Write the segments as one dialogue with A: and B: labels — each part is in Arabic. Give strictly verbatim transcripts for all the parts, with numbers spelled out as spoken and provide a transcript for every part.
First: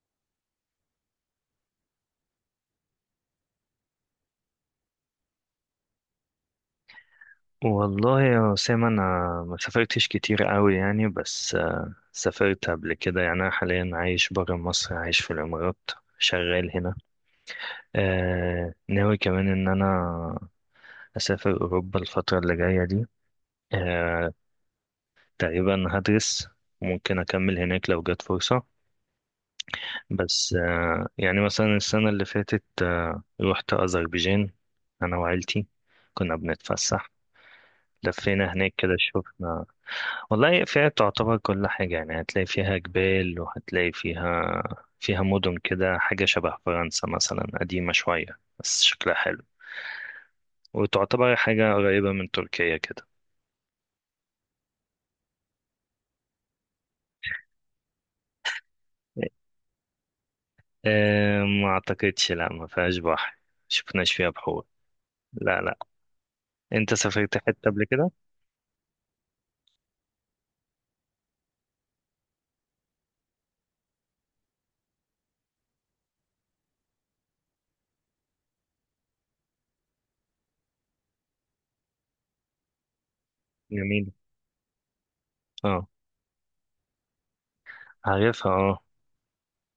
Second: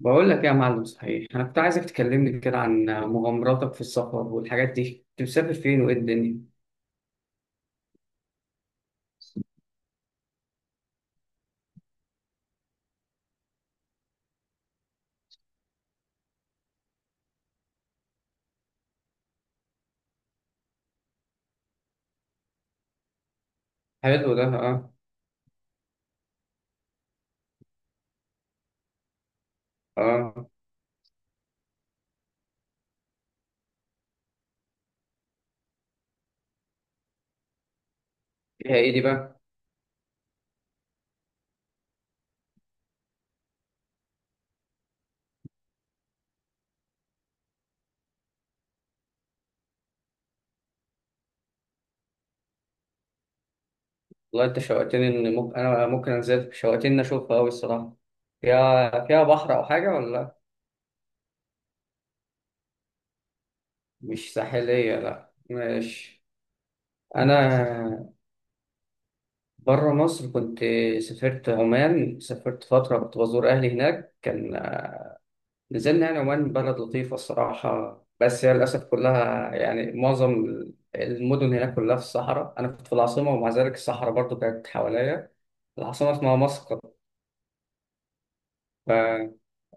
A: بقول لك إيه يا معلم؟ صحيح انا كنت عايزك تكلمني كده عن مغامراتك في السفر والحاجات دي. كنت مسافر فين وايه الدنيا؟
B: والله يا أسامة، أنا ما سافرتش كتير قوي يعني. بس آه، سافرت قبل كده يعني. أنا حاليا عايش برا مصر، عايش في الإمارات، شغال هنا. آه ناوي كمان إن أنا أسافر أوروبا الفترة اللي جاية دي. آه
A: حلو ده، اه.
B: تقريبا هدرس، ممكن أكمل هناك لو جت فرصة.
A: اه.
B: بس آه يعني مثلا السنة اللي فاتت آه رحت أذربيجان، أنا وعيلتي، كنا بنتفسح، لفينا هناك
A: فيها ايه
B: كده.
A: دي
B: شوف،
A: بقى؟
B: والله فيها تعتبر كل حاجة يعني، هتلاقي فيها جبال، وهتلاقي فيها فيها مدن كده، حاجة شبه فرنسا مثلا، قديمة شوية بس شكلها حلو، وتعتبر حاجة قريبة من تركيا كده.
A: والله انت شوقتني ان ممكن انا ممكن انزل، شوقتني إن اشوفها قوي الصراحه. فيها فيها بحر او حاجه ولا لأ؟
B: أه ما أعتقدش، لا ما فيهاش بحر، شفناش فيها
A: مش
B: بحور،
A: ساحليه، لا
B: لا لا.
A: ماشي.
B: أنت سافرت حتة قبل
A: انا
B: كده؟
A: بره مصر كنت، سافرت عمان. سافرت فتره كنت بزور اهلي هناك. كان نزلنا يعني. عمان بلد لطيفة الصراحة، بس هي للأسف كلها يعني معظم المدن هناك كلها في الصحراء. أنا كنت في العاصمة ومع ذلك الصحراء
B: جميل،
A: برضو كانت حواليا.
B: اه.
A: العاصمة اسمها مسقط.
B: عارفها، اه.
A: ف...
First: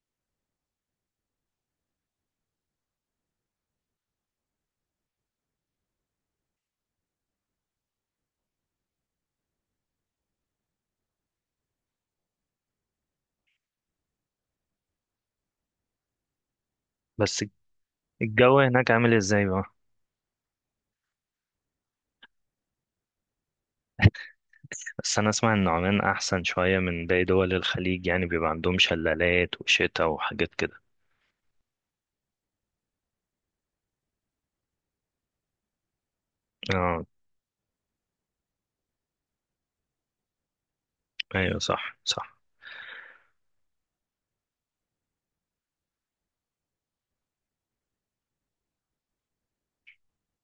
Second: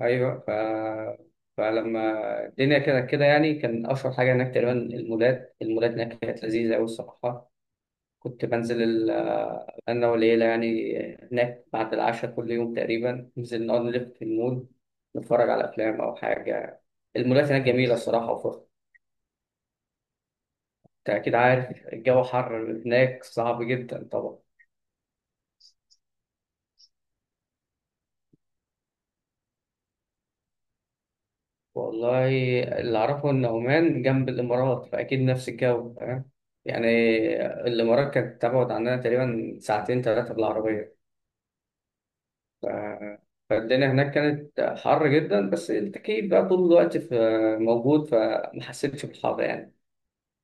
A: أيوة. ف... فلما الدنيا كده كده يعني، كان أشهر حاجة هناك تقريبا المولات المولات هناك كانت لذيذة أوي الصراحة. كنت بنزل ال- آه، أنا والعيلة يعني هناك بعد العشاء كل يوم تقريبا. ننزل نقعد نلف في المول، نتفرج على أفلام أو حاجة.
B: بس
A: المولات هناك جميلة الصراحة
B: الجو
A: وفخم.
B: هناك عامل ازاي بقى؟
A: أنت أكيد عارف الجو حر هناك، صعب جدا طبعا.
B: بس أنا أسمع إن عمان أحسن شوية من باقي دول الخليج، يعني بيبقى عندهم شلالات وشتا وحاجات كده.
A: والله، اللي أعرفه إن عمان جنب الإمارات فأكيد نفس الجو، فاهم يعني.
B: اه،
A: الإمارات كانت تبعد عننا تقريبا ساعتين ثلاثة بالعربية.
B: ايوه صح صح.
A: ف- فالدنيا هناك كانت حر جدا بس التكييف بقى طول الوقت في، موجود، فما حسيتش بالحر يعني.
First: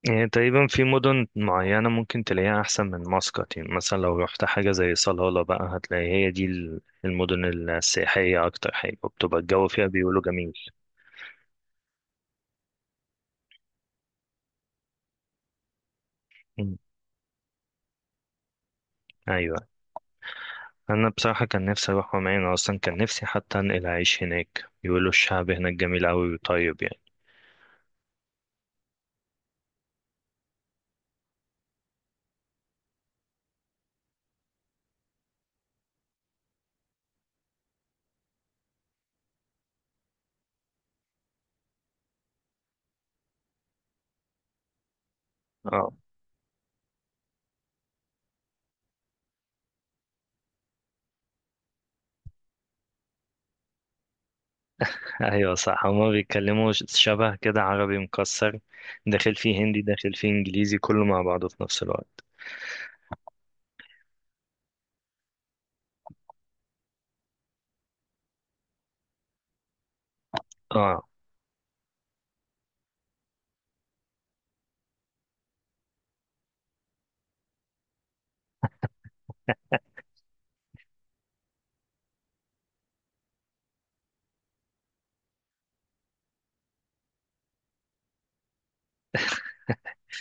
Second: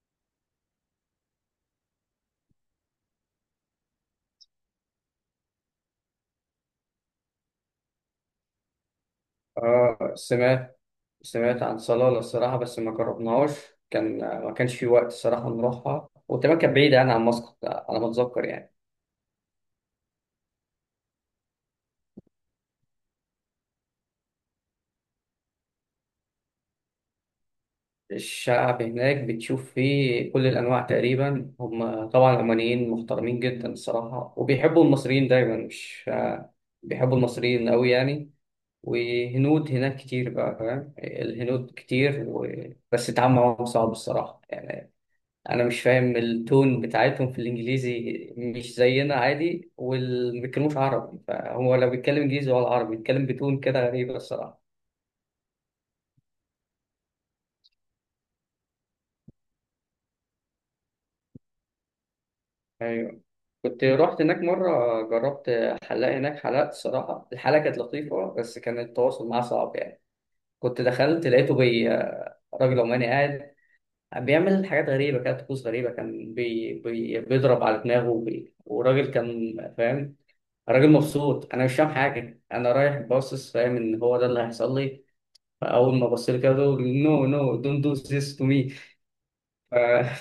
B: يعني تقريبا في مدن معينة ممكن تلاقيها أحسن من مسقط، يعني مثلا لو رحت حاجة زي صلالة بقى، هتلاقي هي دي ال- المدن السياحية أكتر حاجة، وبتبقى الجو فيها
A: آه،
B: بيقولوا جميل.
A: سمعت سمعت عن صلالة الصراحة بس ما جربناهاش. كان، ما كانش في وقت الصراحة نروحها، وكمان كانت
B: مم.
A: بعيدة يعني عن مسقط على ما أتذكر يعني.
B: أيوة، أنا بصراحة كان نفسي أروح عمان، أنا أصلا كان نفسي حتى أنقل أعيش هناك، بيقولوا الشعب هناك جميل أوي وطيب يعني.
A: الشعب هناك بتشوف فيه كل الأنواع تقريبا. هم طبعا العمانيين محترمين جدا الصراحة وبيحبوا المصريين دايما مش آه، بيحبوا المصريين أوي يعني. وهنود هناك كتير، بقى فاهم؟ الهنود كتير و... بس التعامل معاهم صعب الصراحة يعني. أنا مش
B: اه.
A: فاهم التون بتاعتهم في الإنجليزي، مش زينا عادي، وما بيتكلموش عربي. فهو لو بيتكلم إنجليزي ولا عربي بيتكلم بتون كده غريبة الصراحة.
B: أيوة صح، هما بيتكلموا ش- شبه كده عربي مكسر، داخل فيه هندي داخل فيه إنجليزي كله مع بعضه في نفس الوقت.
A: أيوه، كنت رحت هناك مرة، جربت حلاق هناك. حلقت الصراحة، الحلقة كانت لطيفة بس كان التواصل معاه صعب يعني. كنت
B: اه،
A: دخلت لقيته بي راجل عماني قاعد بيعمل حاجات غريبة كده، طقوس غريبة. كان بي بي بيضرب على دماغه، وبي وراجل كان فاهم، راجل مبسوط. أنا مش فاهم حاجة، أنا رايح باصص فاهم إن هو ده اللي هيحصل لي. فأول ما بص لي كده: نو نو دونت دو ذيس تو مي،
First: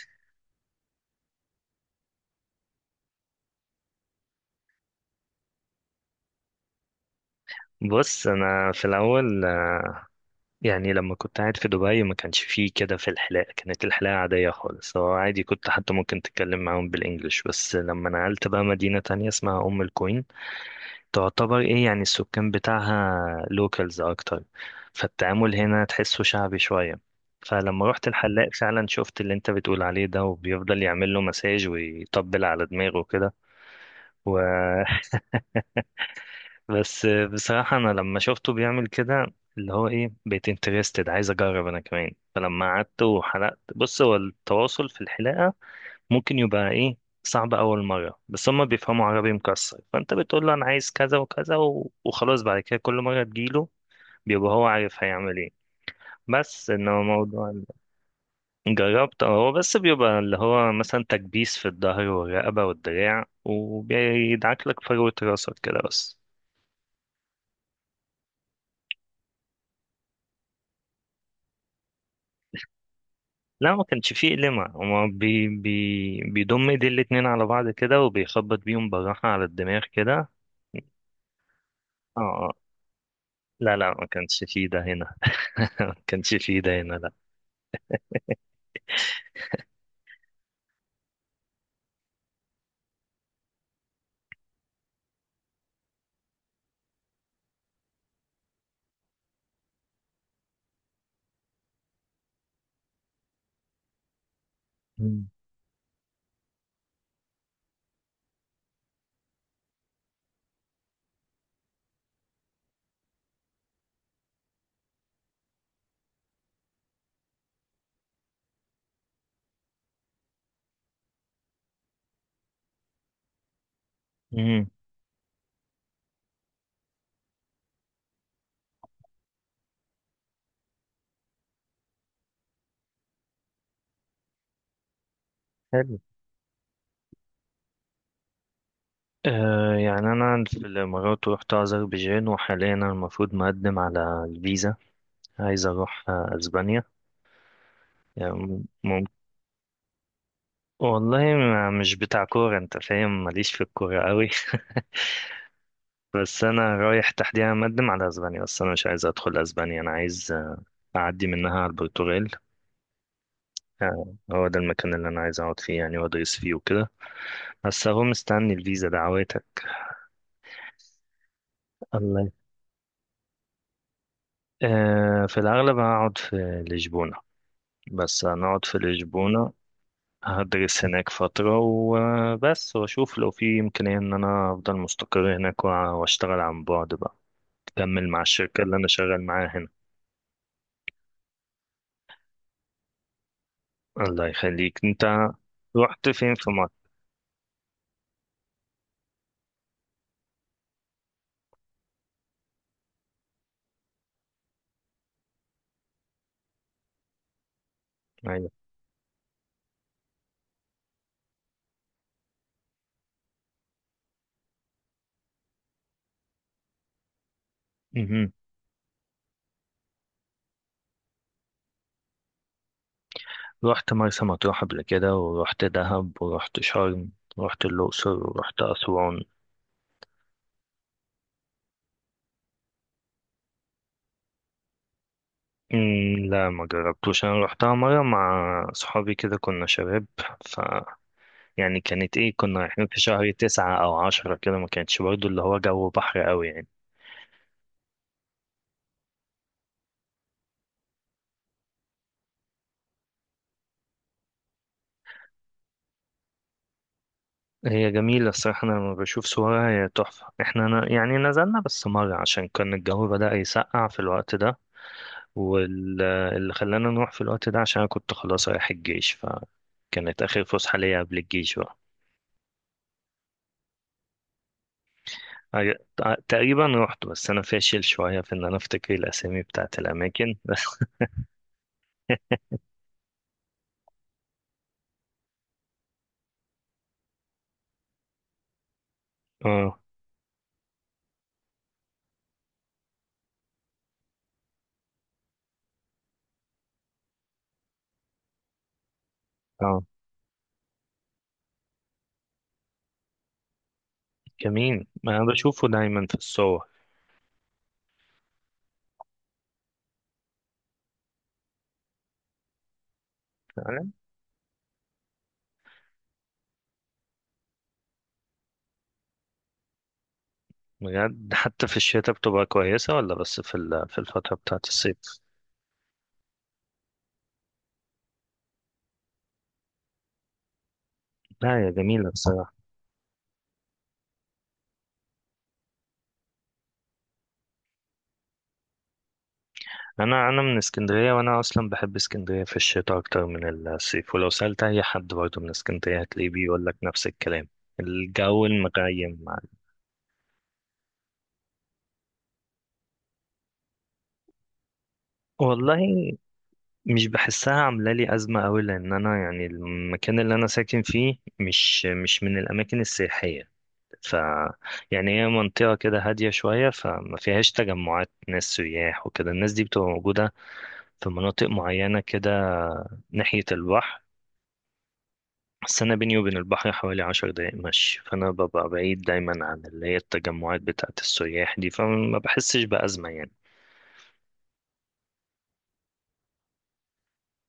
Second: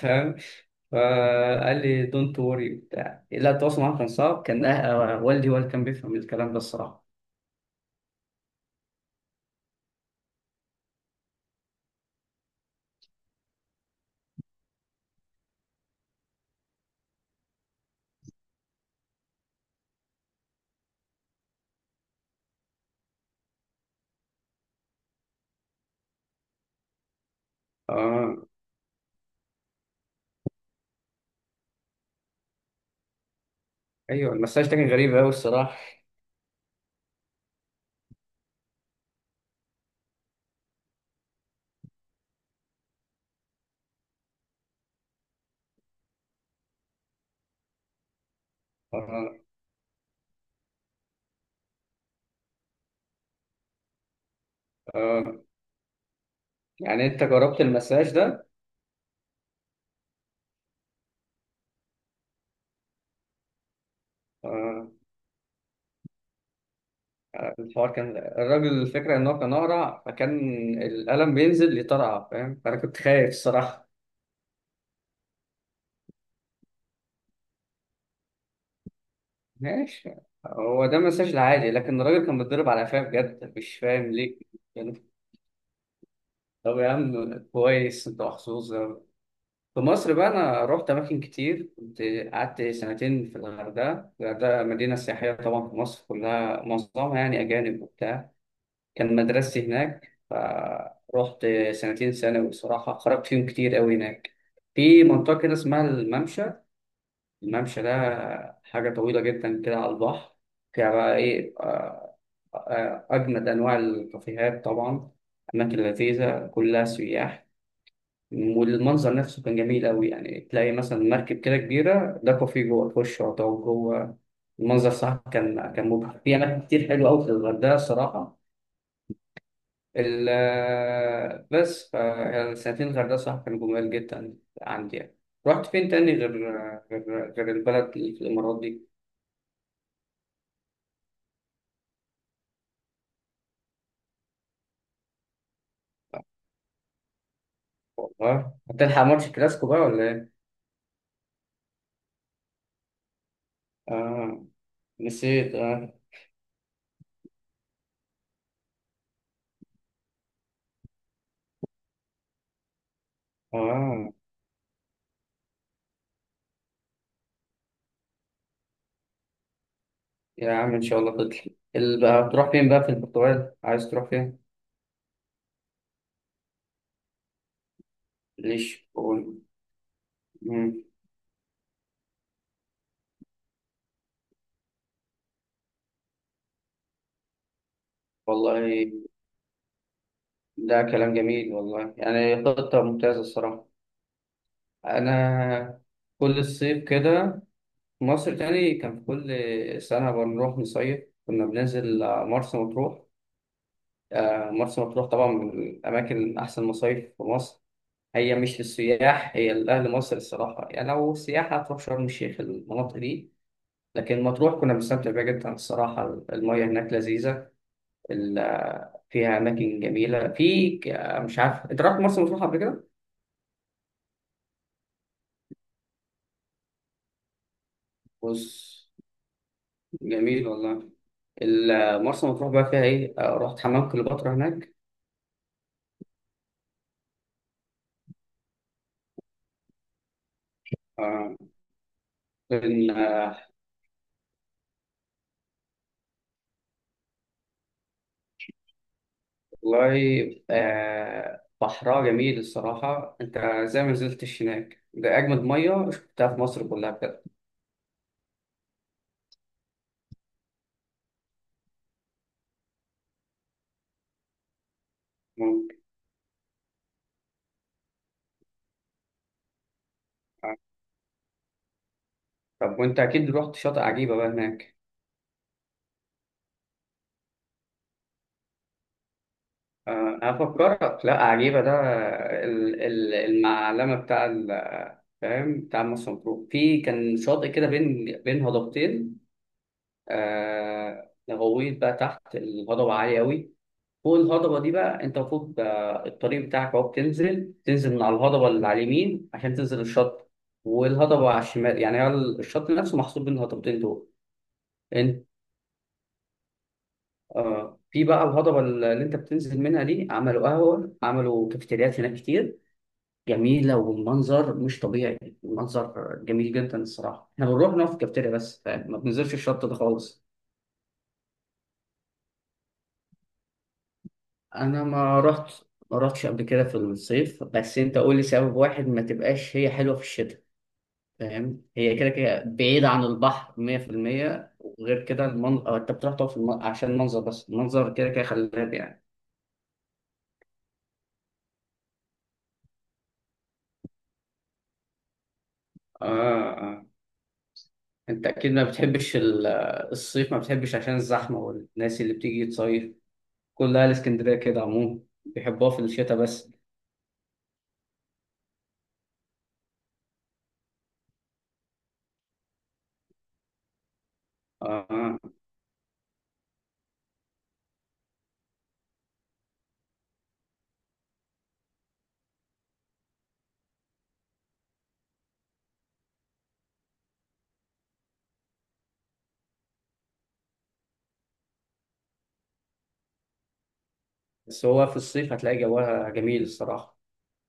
A: فاهم؟ فقال لي دونت وري بتاع. لا، التواصل معاه كان صعب، كان أه- أه، والدي هو اللي كان بيفهم الكلام ده الصراحة.
B: بص انا في الاول، يعني لما كنت قاعد في دبي ما كانش فيه كده، في الحلاقة كانت الحلاقة عادية خالص، هو عادي كنت حتى ممكن تتكلم معاهم بالإنجلش. بس لما نقلت بقى مدينة تانية اسمها أم القوين، تعتبر إيه يعني السكان بتاعها لوكالز أكتر، فالتعامل هنا تحسه شعبي شوية. فلما رحت
A: آه.
B: الحلاق فعلا شفت اللي انت بتقول عليه ده، وبيفضل يعمل له مساج ويطبل على دماغه
A: أيوه المساج ده كان
B: كده.
A: غريب أوي الصراحة.
B: بس بصراحة أنا لما شفته بيعمل كده اللي هو إيه، بقيت انترستد عايز أجرب أنا كمان. فلما قعدت وحلقت، بص، هو التواصل في الحلاقة ممكن يبقى إيه، صعب أول مرة، بس هما بيفهموا عربي
A: آه.
B: مكسر، فأنت بتقول له أنا عايز كذا وكذا و... وخلاص، بعد كده كل مرة تجيله بيبقى هو عارف هيعمل
A: آه،
B: إيه. بس إنما
A: يعني أنت
B: موضوع
A: جربت
B: ال-
A: المساج ده؟
B: جربت، أه، هو بس بيبقى اللي هو مثلا تكبيس في الظهر والرقبة والدراع، وبيدعك لك
A: آه.
B: فروة راسك كده بس.
A: الحوار كان، الراجل الفكرة إن هو كان أقرع فكان القلم بينزل يطرقع فاهم، فأنا كنت خايف
B: لا ما
A: الصراحة.
B: كانش فيه قلمة، هو بي بي بيضم ايدي الاتنين على بعض كده، وبيخبط بيهم بالراحة على الدماغ
A: ماشي،
B: كده.
A: هو ده مساج العادي، لكن
B: اه،
A: الراجل كان
B: آه.
A: بيتضرب على قفاه بجد،
B: لا
A: مش
B: لا ما
A: فاهم ليه.
B: كانش فيه ده
A: يعني
B: هنا. ما كانش فيه
A: طب
B: ده
A: يا
B: هنا، لا.
A: عم كويس، أنت محظوظ أوي. في مصر بقى أنا رحت أماكن كتير. كنت قعدت سنتين في الغردقة. الغردقة مدينة سياحية طبعا، في مصر كلها معظمها يعني أجانب وبتاع. كان مدرستي هناك فرحت سنتين ثانوي، صراحة خرجت فيهم كتير أوي هناك. في
B: مم.
A: منطقة كده اسمها الممشى. الممشى ده حاجة طويلة جدا كده على البحر، فيها بقى إيه، آه، آه، أجمد أنواع الكافيهات طبعا، أماكن لذيذة كلها سياح. والمنظر نفسه كان جميل أوي يعني، تلاقي مثلا مركب كده كبيرة ده كافيه جوه، في الشاطئ وجوه
B: مم.
A: المنظر صح. كان كان مبهر في أماكن كتير حلوة أوي في الغردقة الصراحة. ال بس ف يعني سنتين الغردقة صراحة كانوا جمال جدا عندي يعني. رحت فين
B: حلو،
A: تاني غير غير غير البلد اللي في الإمارات دي؟
B: آه، يعني أنا في الإمارات رحت أذربيجان، وحاليا أنا المفروض مقدم على الفيزا، عايز أروح آه، أسبانيا. يعني
A: والله
B: مم...
A: هتلحق
B: مم-
A: ماتش كلاسيكو بقى ولا إيه؟
B: والله ما- مش بتاع كورة أنت فاهم، ماليش في الكورة قوي.
A: آه، نسيت. آه.
B: بس أنا رايح تحديدا مقدم على أسبانيا، بس أنا مش عايز أدخل أسبانيا، أنا عايز أعدي منها على البرتغال.
A: آه
B: آه، هو ده المكان اللي أنا عايز أقعد فيه يعني، وأدرس فيه وكده، بس أهو مستني الفيزا، دعواتك.
A: يا عم إن شاء الله تطلع. ال- بقى
B: الله،
A: هتروح فين بقى في البرتغال؟ عايز تروح فين؟
B: آه، في الأغلب هقعد في لشبونة، بس هنقعد في
A: لشبونة.
B: لشبونة،
A: مم.
B: هدرس هناك فترة وبس، وأشوف لو في إمكانية إن أنا أفضل مستقر هناك وأ- وأشتغل عن بعد بقى، أكمل مع الشركة اللي أنا
A: والله
B: شغال معاها هنا.
A: ده كلام جميل والله، يعني خطة ممتازة الصراحة.
B: الله يخليك أنت.
A: أنا
B: رحت فين
A: كل
B: في
A: الصيف
B: مصر؟
A: كده مصر تاني. كان في كل سنة بنروح نصيف. كنا بننزل آه، مرسى مطروح. آه، مرسى مطروح طبعا من الأماكن، أحسن مصايف في مصر. هي مش للسياح، هي لأهل مصر الصراحة، يعني لو سياحة هتروح شرم الشيخ المناطق دي. لكن مطروح كنا بنستمتع بيها جدا الصراحة. المياه هناك لذيذة.
B: أيوة.
A: ال- آه، فيها أماكن جميلة في ك- آه، مش عارف أنت رحت مرسى مطروح قبل كده؟
B: رحت مرسى مطروح قبل كده، ورحت دهب، ورحت شرم، ورحت الأقصر، ورحت
A: بص،
B: أسوان.
A: جميل والله. ال- آه، مرسى مطروح بقى فيها إيه؟ آه، رحت حمام كليوباترا هناك.
B: أمم، لا ما جربتوش، أنا رحتها مرة مع صحابي كده، كنا شباب. ف
A: آه،
B: يعني كانت إيه، كنا رايحين في شهر
A: كان،
B: تسعة أو عشرة كده، ما كانتش برضو اللي هو جو بحر أوي يعني.
A: والله آه بحرها جميل الصراحة. أنت زي ما نزلتش هناك، ده أجمد مية شفتها في مصر كلها بجد.
B: هي جميلة الصراحة، أنا لما بشوف صورها هي تحفة، إحنا ن- يعني نزلنا بس مرة عشان كان الجو بدأ يسقع في الوقت ده،
A: ممكن.
B: واللي خلانا نروح في الوقت ده عشان أنا كنت خلاص رايح الجيش، فكانت آخر
A: آه.
B: فسحة ليا قبل الجيش بقى.
A: طب وأنت أكيد رحت شاطئ عجيبة بقى هناك.
B: عج- تقريبا رحت، بس أنا فاشل شوية في إن أنا أفتكر الأسامي بتاعت
A: آه، أنا
B: الأماكن. بس،
A: أفكرك، لا عجيبة ده ال- ال- المعلمة بتاع ال- فاهم بتاع مرسى مطروح. في كان شاطئ كده بين بين هضبتين.
B: اه
A: آه، غويط بقى تحت، الهضبة عالية أوي. فوق الهضبة دي بقى أنت المفروض، آه، الطريق بتاعك أهو بتنزل، تنزل من على الهضبة اللي على اليمين عشان تنزل
B: اه.
A: الشط. والهضبة على الشمال يعني، هو الشط نفسه محصور بين الهضبتين دول.
B: جميل، ما أنا
A: أنت
B: بشوفه دايما في الصور.
A: آه في بقى الهضبة اللي أنت بتنزل منها دي، عملوا قهوة، عملوا كافيتريات هناك كتير. جميلة
B: فعلا،
A: والمنظر مش طبيعي، المنظر جميل جدا الصراحة. إحنا بنروح نقف في الكافيتيريا بس، فاهم؟ ما بننزلش الشط ده خالص.
B: بجد حتى في الشتاء بتبقى كويسة، ولا بس في ال- في الفترة بتاعت
A: أنا
B: الصيف؟
A: ما رحت، ما رحتش قبل كده في الصيف، بس أنت قول لي سبب واحد ما تبقاش هي حلوة في الشتاء. فاهم
B: لا يا
A: هي كده
B: جميلة
A: كده
B: بصراحة.
A: بعيدة عن البحر مية في المية، وغير كده المنظر، انت بتروح تقف في الم... عشان المنظر بس، المنظر كده كده خلاب يعني.
B: انا انا من اسكندريه، وانا اصلا بحب اسكندريه في الشتاء اكتر من الصيف، ولو سالت اي حد برضه من اسكندريه هتلاقيه
A: اه.
B: بيقول لك
A: اه.
B: نفس الكلام.
A: انت
B: الجو
A: اكيد ما بتحبش
B: المغيم مع-
A: ال- الصيف، ما بتحبش عشان الزحمة والناس اللي بتيجي تصيف. كل اهل اسكندرية كده عموما بيحبوها
B: والله
A: في الشتاء بس.
B: مش بحسها عامله لي ازمه قوي، لان انا يعني المكان اللي انا ساكن فيه مش مش من الاماكن السياحيه. ف
A: اه. آه.
B: يعني هي منطقه كده هاديه شويه، فما فيهاش تجمعات ناس سياح وكده، الناس دي بتبقى موجوده في مناطق معينه كده، ناحيه البحر. بس أنا بيني وبين البحر حوالي عشر دقايق مشي، فأنا ببقى بعيد دايما عن اللي هي التجمعات بتاعة السياح دي، فما بحسش بأزمة يعني.
A: بس هو في الصيف هتلاقي جوها جميل الصراحة.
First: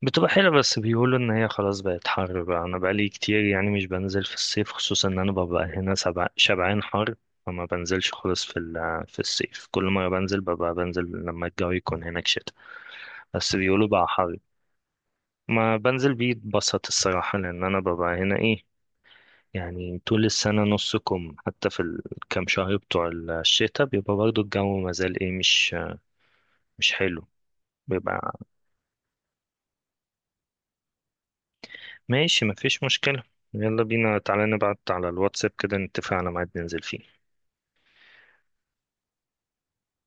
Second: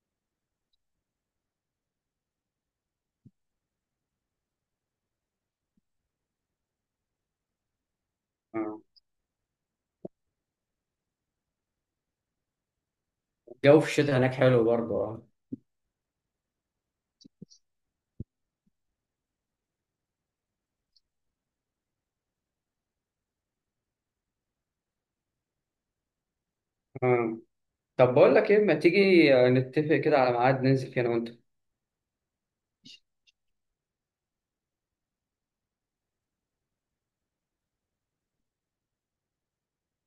B: بتبقى حلوة، بس بيقولوا إن هي خلاص بقت حر بقى، أنا بقالي كتير يعني مش بنزل في الصيف، خصوصا إن أنا ببقى هنا سبع- شبعان حر، فما بنزلش خالص في
A: آه.
B: ال- في الصيف. كل مرة بنزل، ببقى بنزل لما الجو يكون هناك شتا، بس
A: الجو في
B: بيقولوا بقى
A: الشتاء هناك
B: حر.
A: حلو برضه، اه.
B: ما بنزل بيتبسط الصراحة لأن أنا ببقى هنا إيه، يعني طول السنة نص كم، حتى في الكام شهر بتوع الشتاء بيبقى برضو الجو مازال ايه، مش مش حلو،
A: آه. طب
B: بيبقى.
A: بقول لك ايه، ما تيجي نتفق كده على ميعاد ننزل فيه انا وانت.
B: ماشي مفيش مشكلة. يلا بينا، تعالى نبعت على الواتساب كده نتفق على ميعاد ننزل فيه.